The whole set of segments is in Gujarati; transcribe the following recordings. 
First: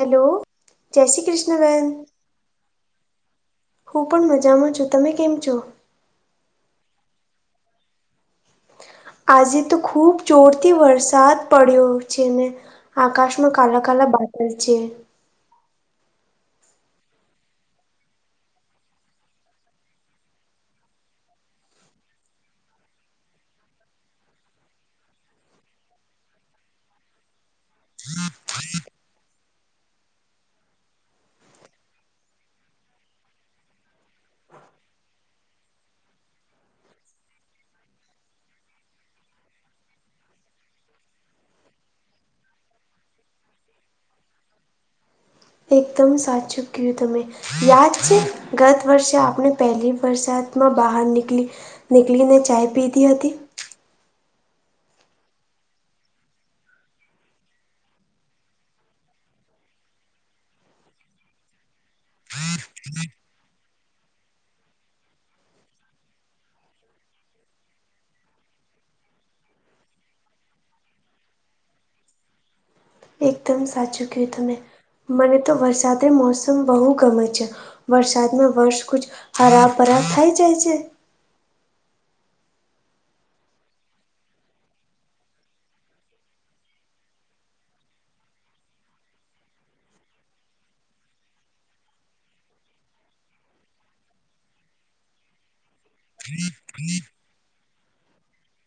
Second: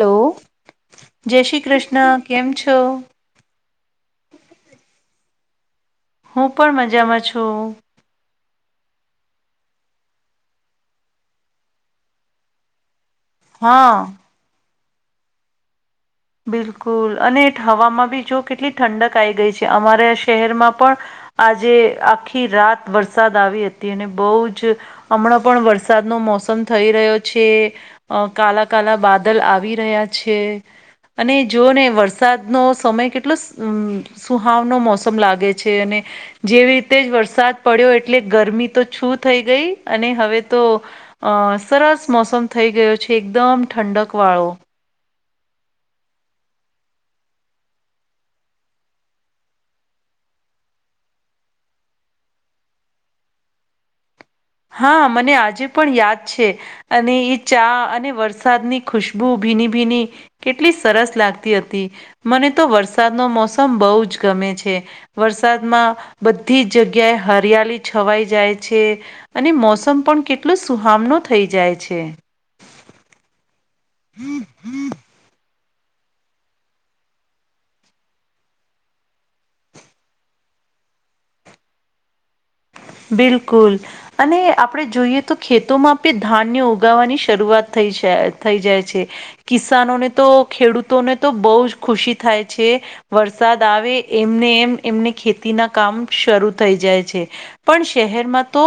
હલો જય શ્રી કૃષ્ણ બેેન. કૃષ્ણ કેમ છો હું પણ મજામાં છું તમે કેમ છો. હું પણ મજામાં છું. આજે તો ખુબ જોરથી વરસાદ પડ્યો છે, ને આકાશ. માં કાલા હા કાલા બાદલ છે. બિલકુલ અને થવામાં બી જો કેટલી ઠંડક આઈ ગઈ છે અમારા શહેરમાં પણ. આજે આખી રાત વરસાદ આવી હતી અને બહુ જ. હમણાં પણ વરસાદનો મોસમ થઈ રહ્યો છે. અ કાલા કાલા બાદલ આવી રહ્યા છે. અને જો ને વરસાદનો સમય કેટલો. સુહાવનો મોસમ લાગે છે અને. જેવી રીતે જ વરસાદ પડ્યો એટલે ગરમી તો છું થઈ ગઈ અને હવે તો. અ સરસ મોસમ થઈ ગયો છે એકદમ ઠંડક વાળો. એકદમ સાચું કયું તમે. યાદ છે ગત વર્ષે આપણે પહેલી વરસાદમાં બહાર નીકળી. નીકળીને ચાય પીધી હતી. હા મને આજે પણ યાદ છે. અને એ ચા અને વરસાદની ખુશબુ ભીની ભીની. કેટલી સરસ લાગતી હતી મને તો વરસાદ નો મોસમ બહુ જ ગમે છે. વરસાદમાં બધી જગ્યાએ હરિયાલી છવાઈ જાય છે. અને મોસમ પણ કેટલો સુહામનો થઈ જાય છે. એકદમ સાચું કયું તમેં મને તો વરસાદ મોસમ બહુ ગમે છે. વરસાદમાં વર્ષ કુજ હરાબ પરાબ થઇ જાય છે. બિલકુલ. અને આપડણે જોઈએ તો ખેતોમાં બી ધાન્ય ઉગાવાની શરૂઆત થઈ જ થઈ જાય છે. કિસાનોને તો ખેડૂતોને તો બહુ જ ખુશી થાય છે. વરસાદ આવે એમને એમ એમને ખેતીના કામ શરૂ થઈ જાય છે. પણ શહેરમાં તો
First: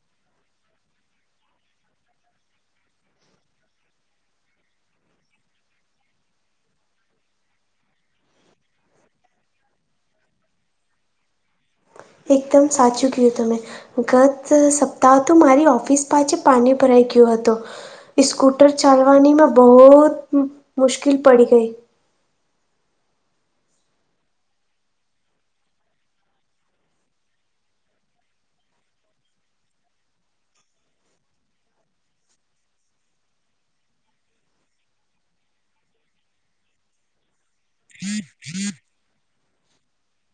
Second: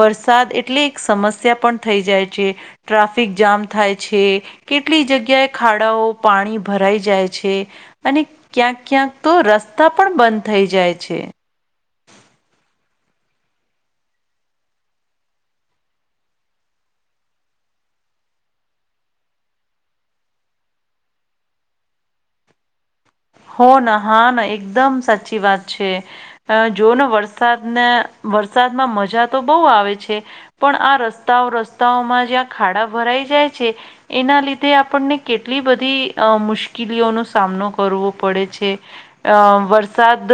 વરસાદ એટલે એક સમસ્યા પણ થઈ જાય છે. ટ્રાફિક જામ થાય છે. કેટલી જગ્યાએ ખાડાઓ પાણી ભરાઈ જાય છે. અને ક્યાંક ક્યાંક તો રસ્તા પણ બંધ થઈ જાય છે. એકદમ સાચું કીધું તમે. ગત સપ્તાહ તો મારી ઓફિસ પાસે પાણી ભરાઈ ગ્યું હતું. સ્સ્કૂટર ચાલવાનીમાં બહુત મુશ્કેલ પડી ગઈ. હો ના હા ના એકદમ સાચી વાત છે. જોને વરસાદને વરસાદમાં મજા તો બહુ આવે છે. પણ આ રસ્તાઓ રસ્તાઓમાં જ્યાં ખાડા ભરાઈ જાય છે. એના લીધે આપણને કેટલી બધી અ મુશ્કેલીઓનો સામનો કરવો. પડે છે અ વરસાદ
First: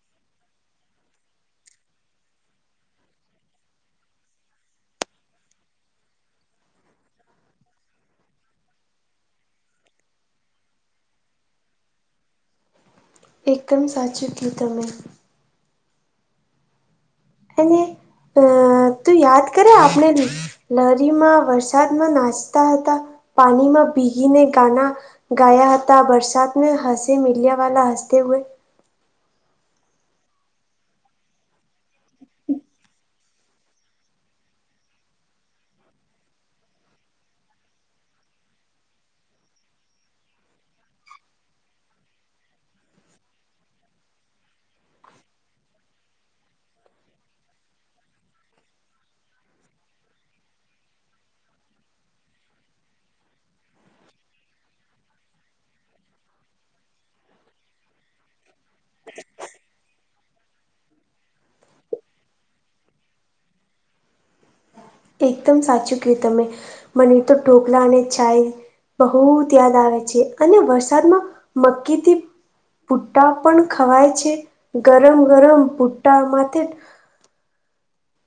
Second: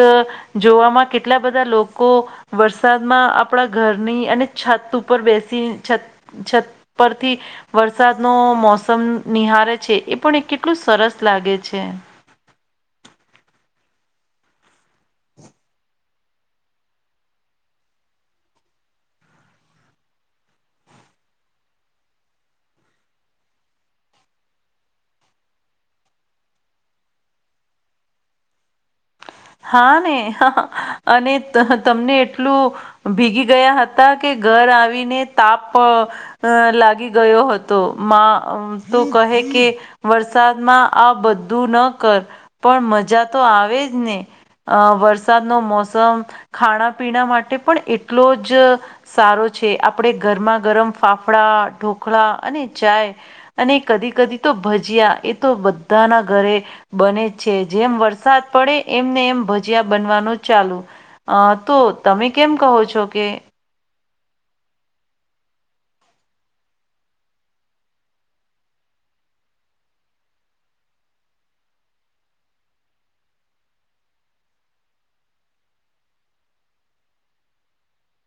જોવામાં કેટલા બધા લોકો. વરસાદમાં આપણા ઘરની અને છત ઉપર બેસી છત. છત પરથી. વરસાદ નું મોસમ નિહારે છે એ પણ કેટલું સરસ લાગે છે. એકદમ સાચું કીધું તમે. એને અ તું યાદ કરે આપણે ને. લરીમાં વરસાદમાં નાચતા હતા પાણીમાં ભીગીને ગાના. ગાયા હતા બરસાત મે હસી મલ્યા વા હસતે હુવે. હા ને અને તમને એટલું. ભીગી ગયા હતા કે ઘર આવીને તાપ. અ લાગી ગયો હતો માં તો કહે કે. વરસાદમાં આ બધું ન કર પણ મજા તો આવેજ ને. અ વરસાદનો મોસમ ખાણા પીણા માટે પણ એટલો જ. સારો છે આપણે ગરમા ગરમ ફાફડા ઢોકળા અને ચાય. અને કદી કદી તો ભજીયા એ તો બધાના ઘરે. બને છે જેમ વરસાદ પડે એમને એમ. ભજીયા બનવાનું ચાલુ, અ તો તમે કેમ કહો છો કે એકદમ સાચું કહ્યું તમે, મને તો ઢોકલા અને ચાય. બહુત યાદ આવે છે, અને વરસાદમાં મક્કિ થી ભુટ્ટા પણ ખવાય છે, ગરમ ગરમ ભુટ્ટા માથે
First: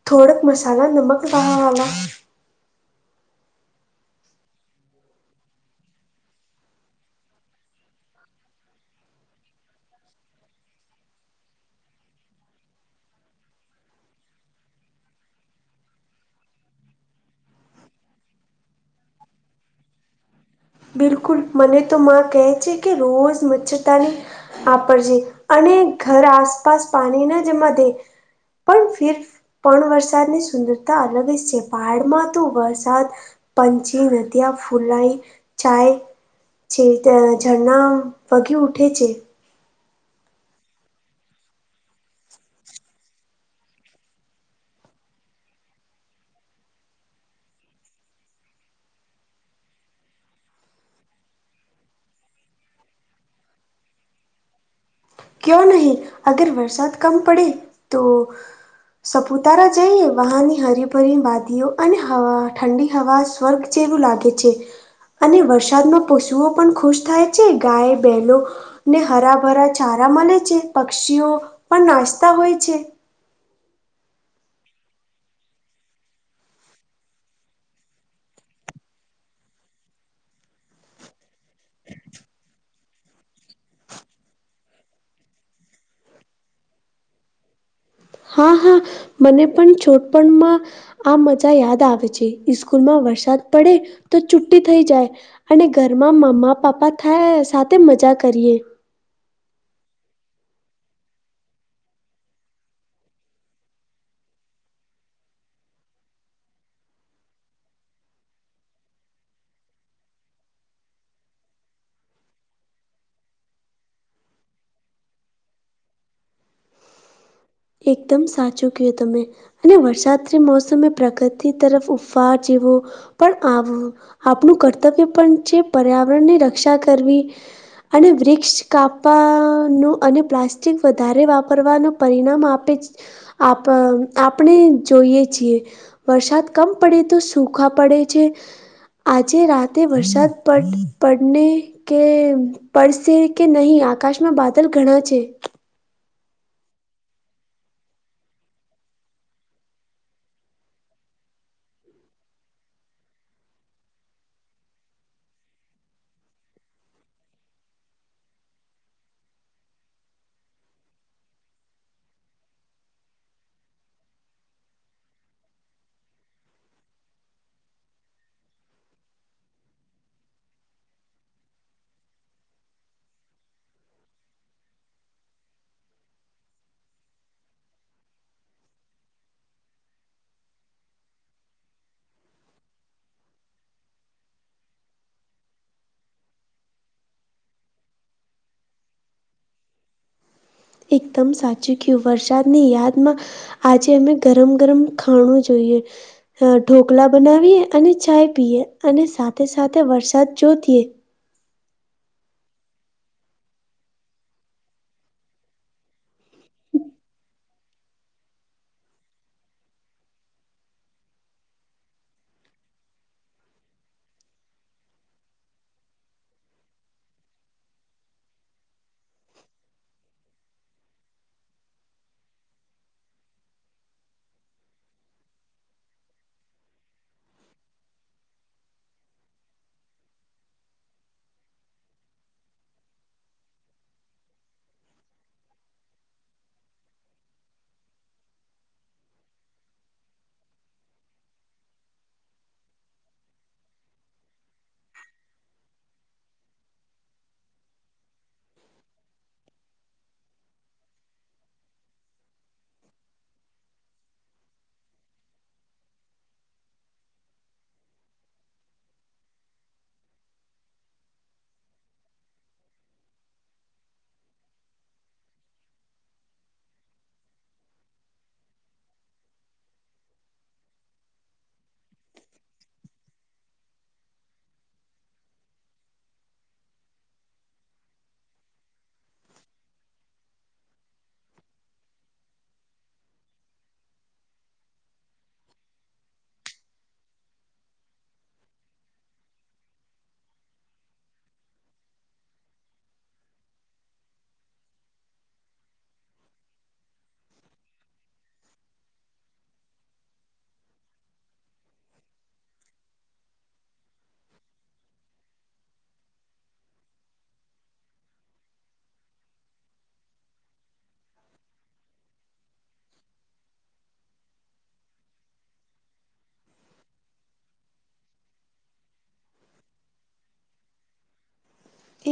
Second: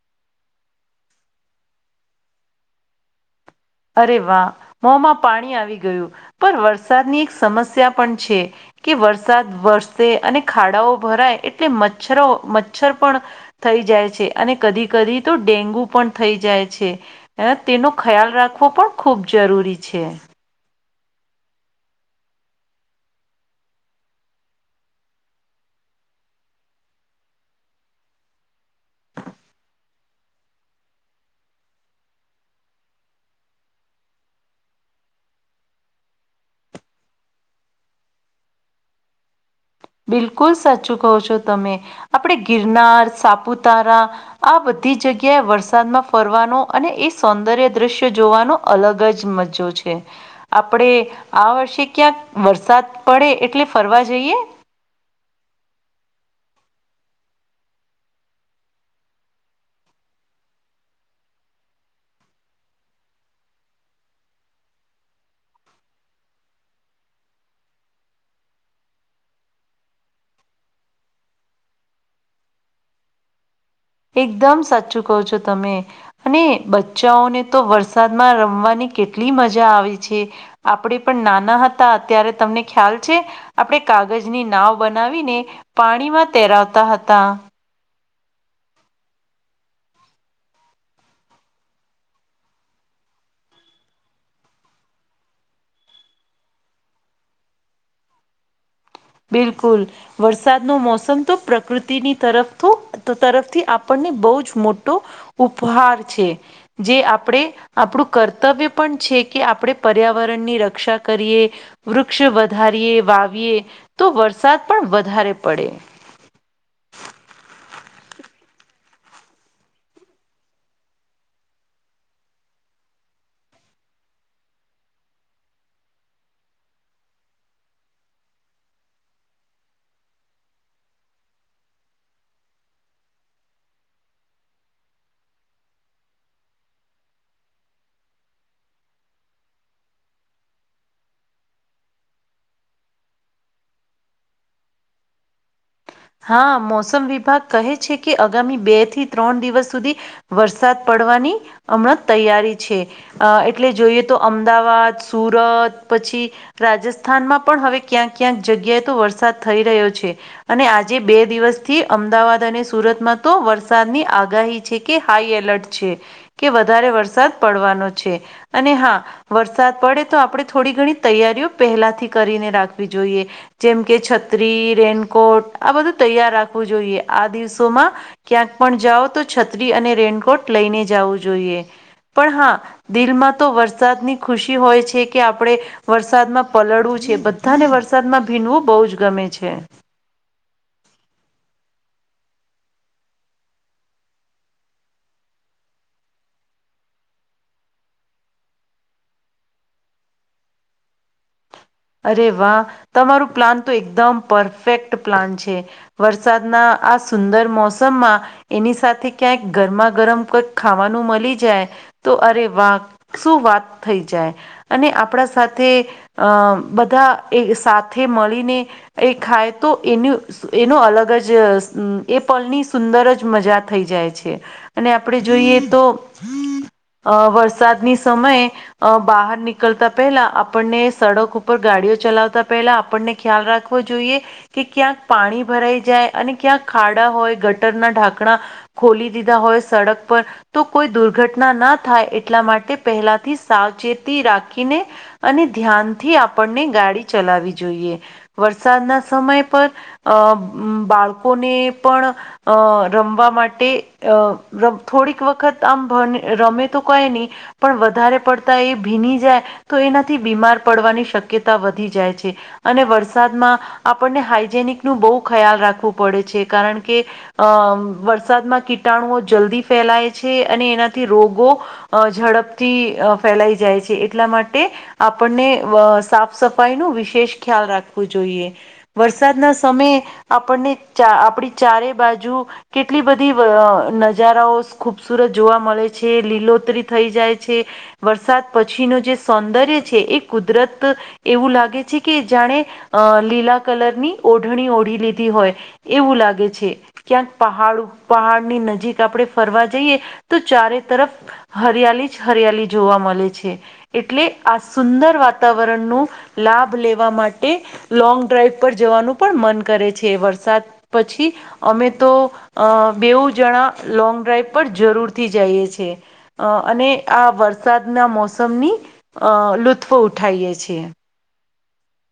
થોડક મસાલા, નમક લાવાલા અરે વાહ, મોંમાં પાણી આવી ગયું, પણ વરસાદની એક સમસ્યા પણ છે. કે વરસાદ વરસે, અને ખાડાઓ ભરાય, એટલે મચ્છરો મચ્છર પણ થઈ જાય છે, અને કદી કદી તો ડેન્ગુ પણ થઈ જાય છે. અ તેનુ ખ્યાલ રાખવો પણ ખૂબ જરૂરી છે. બિલકુલ મને તો મા કહે છે કે, રોજ મચ્છરતાની આપરજે, અને ઘર આસપાસ પાણીના જમા ધે પણ ફિર પણ વરસાદની સુંદરતા અલગ જ છે, પહાડમાં તો વરસાદ પંછી, નદીયા, ફુલાઈ. ચાય, છે રીતે ઝરણાં વગી ઉઠે છે. બિલકુલ સાચું કહો છો તમે, આપણેે ગિરનાર, સાપુતારા. આ બધી જગ્યાએ વરસાદમાં ફરવાનો, અને એ સૌંદર્ય દ્રશ્ય જોવાનો અલગ જ મજ્જો છે. આપણે આ વર્ષે ક્યાંક વરસાદ પડે એટલે ફરવા જઈએ? કયો નહીં, અગર વરસાત કમ પડે તો સપુતારા જઈએ, વહાની હરીભરી વાદીઓ, અને હવા ઠંડી હવા. વર્ગ જેવું લાગે છે. અને વરસાદમાં પશુઓ પણ ખુશ થાય છે, ગાય, બલો ને હરાભરા. ચારા મળે છે, પક્ષીઓ પણ નાચતા હોય છે. એકદમ સાચું કો છો તમે. અને બચ્ચાઓને તો વરસાદમાં રમવાની કેટલી મજા આવે છે. આપડે પણ નાના હતા, અત્યારે તમને ખ્યાલ છે. આપણે કાગજની નાવ બનાવીને, પાણીમાં તહેરાવતા હતા. હા હા, મને પણ છોડપણમાં આ મજા યાદ આવે છે, સ્કૂલમાં વરસાદ પડે તો છુટ્ટી થઈ જાય. અને ઘરમાં મમ્મા પાપ્પા થાય સાથે મજા કરીએ. બિલકુલ વરસાદ નો મોસમતો, પ્રકૃતિની તરફ તો તરફથી આપણને બહુ જ મોટો ઉપહાર છે, જે આપડે આપડુ કર્તવ્ય પણ છે, કે આપણે પર્યાવરણની રક્ષા કરીએ. વૃક્ષ વધારીએ, વાવીએ, તો વરસાદ પણ વધારે પડે. એકદમ સાચું કયુ તમે. અને વરસાદરી મોસમે પ્રગતિ તરફ ઉપફા જેવો. પણ આમ આપણું કર્તવ્ય પણ છે, પર્યાવરણ ની રક્ષા કરવી. અને વૃક્ષ કાપાનું અને પ્લાસ્ટિક વધારે વાપરવાનું પરિણામ આપ આપેજ આપ આપણે જોઈએ છીએ. વરસાદ કમ પડે તો સૂખા પડે છે. આજે રાતે વરસાદ પડ પડને. કે પડસે કે નહીં, આકાશમાં બાદલ ઘણા છે. હા મોસમ વિભાગ કહે છે કે, આગામી બે થી ત્રણ દિવસ સુધી વરસાદ પડવાની હમણાં તૈયારી છે. અ એટલે જોઈએ તો અમદાવાદ, સુરત પછી રાજસ્થાનમાં પણ હવે ક્યાંક ક્યાંક જગ્યાએ તો વરસાદ થઈ રહ્યો છે, અને આ જે બે દિવસથી અમદાવાદ અને સુરતમાં તો વરસાદની આગાહી છે, કે હાઈ એલર્ટ છે. કે વધારે વરસાદ પડવાનો છે, અને હા વરસાદ પડે તો આપણે થોડી ઘણી તૈયારીઓ પહેલાથી કરીને રાખવી જોઈએ. જેમ કે છત્રી રેનકોટ આ બધું તૈયાર રાખવું જોઈએ આ દિવસોમાં. ક્યાંક પણ જાઓ તો છત્રી અને રેનકોટ લઈને જવું જોઈએ પણ હા. દિલમાં તો વરસાદની ખુશી હોય છે કે આપણે. વરસાદમાં પલળવું છે બધાને વરસાદમાં ભીનવું બહુ જ ગમે છે. એકદમ સાચું કયું વરસાદની યાદમાં. આજે અમે ગરમ ગરમ ખાણું જોઈએ. ઢોકલા બનાવીએ અને ચાય પીએ અને સાથે સાથે વરસાદ જોતીએ. અરે વાહ તમારું પ્લાન તો એકદમ પરફેક્ટ પ્લાન છે. વરસાદના આ સુંદર મોસમમાં. એની સાથે ક્યાંક ગરમા ગરમ કોઈક ખાવાનું મળી જાય. તો અરે વા શું વાત થઈ જાય અને આપણા સાથે અ. બધા એ સાથે મળીને એ ખાય તો એનું. એનો અલગ જ એ પલની સુંદર જ મજા થઈ જાય છે. અને આપડે જોઈએ તો. અ વરસાદની સમયે અ બહાર નીકળતા પહેલા આપણને સડક ઉપર. ઉપર ગાડીઓ ચલાવતા પહેલા આપણને ખ્યાલ રાખવો જોઈએ. કે ક્યાંક પાણી ભરાઈ જાય અને ક્યાંક ખાડા હોય ગટરના ઢાંકણા. ખોલી દીધા હોય સડક પર. તો કોઈ દુર્ઘટના ના થાય એટલા માટે પહેલાથી સાવચેતી રાખીને. અને ધ્યાનથી આપણને ગાડી ચલાવી જોઈએ વરસાદના સમય પર. અ બાળકોને પણ અ રમવા માટે અ. ર થોડીક વખત આમ ભને રમે તો કઈ નહી. પણ વધારે પડતા એ ભીની જાય તો એનાથી બીમાર પડવાની શક્તિ. શક્યતા વધી જાય છે. અને વરસાદમાં આપણને હાઈજેનિક નું બહુ ખ્યાલ રાખવું પડે છે કારણ કે. અમ વરસાદમાં કીટાણુઓ જલ્દી ફેલાય છે અને એનાથી રોગો. અ ઝડપથી ફેલાઈ જાય છે એટલા માટે આપણને. સાફ સફાઈ નું વિશેષ ખ્યાલ રાખવું જોઈએ. વરસાદ ના સમયે આપણને ચા આપડી ચારે બાજુ. કેટલી બધી નજારાઓ ખૂબસૂરત જોવા મળે છે લીલોતરી થઈ જાય છે. વરસાદ પછી નું જે સૌંદર્ય છે એ કુદરત. એવું લાગે છે કે જાણે અ લીલા કલરની ઓઢણી ઓઢી લીધી હોય. એવું લાગે છે. ક્યાંક પહાડું પહાડની નજીક આપણે ફરવા જઈએ તો ચારે તરફ હરિયાલી જ હરિયાલી જોવા મળે છે એટલે આ સુંદર વાત વાતાવરણ નો લાભ લેવા માટે લોંગ ડ્રાઈવ પર જવાનું પણ મન કરે છે વરસાદ પછી અમે તો અ બેવું જણા લોંગ ડ્રાઈવ પર જરૂરથી જઈએ છીએ અ અને આ વરસાદના મોસમની અ [unintelligible] ઉઠાઈએ છીએ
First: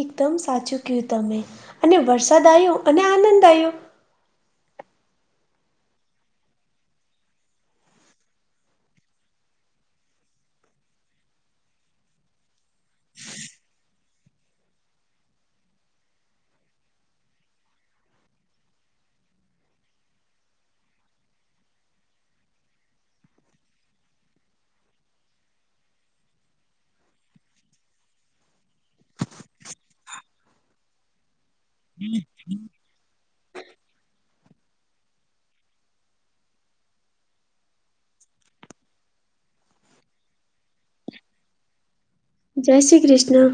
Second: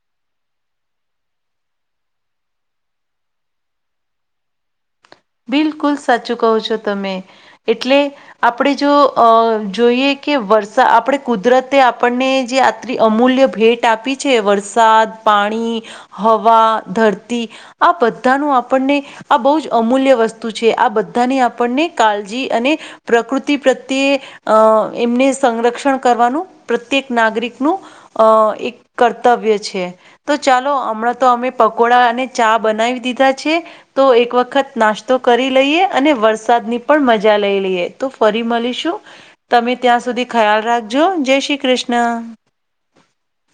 એકદમ સાચું કહું તમે અને વરસાદ આવ્યો અને આનંદ આવ્યો બિલકુલ સાચું કહો છો તમે એટલે આપણે જો અ જોઈએ કે વર્ષા આપણે કુદરતે આપણને જે અમૂલ્ય ભેટ આપી છે વરસાદ પાણી હવા ધરતી આ બધાનું આપણને આ બહુ જ અમૂલ્ય વસ્તુ છે આ બધાને આપણને કાળજી અને પ્રકૃતિ પ્રત્યે અ એમને સંરક્ષણ કરવાનું પ્રત્યેક નાગરિકનું અ એક કર્તવ્ય છે તો ચાલો હમણાં તો અમે પકોડા અને ચા બનાવી દીધા છે તો એક વખત નાસ્તા તો કરી લઈએ અને વરસાદની પણ મજા લઈ લઈએ તો ફરી મળીશું તમે ત્યાં સુધી ખ્યાલ રાખજો જય શ્રી કૃષ્ણ જય શ્રી કૃષ્ણ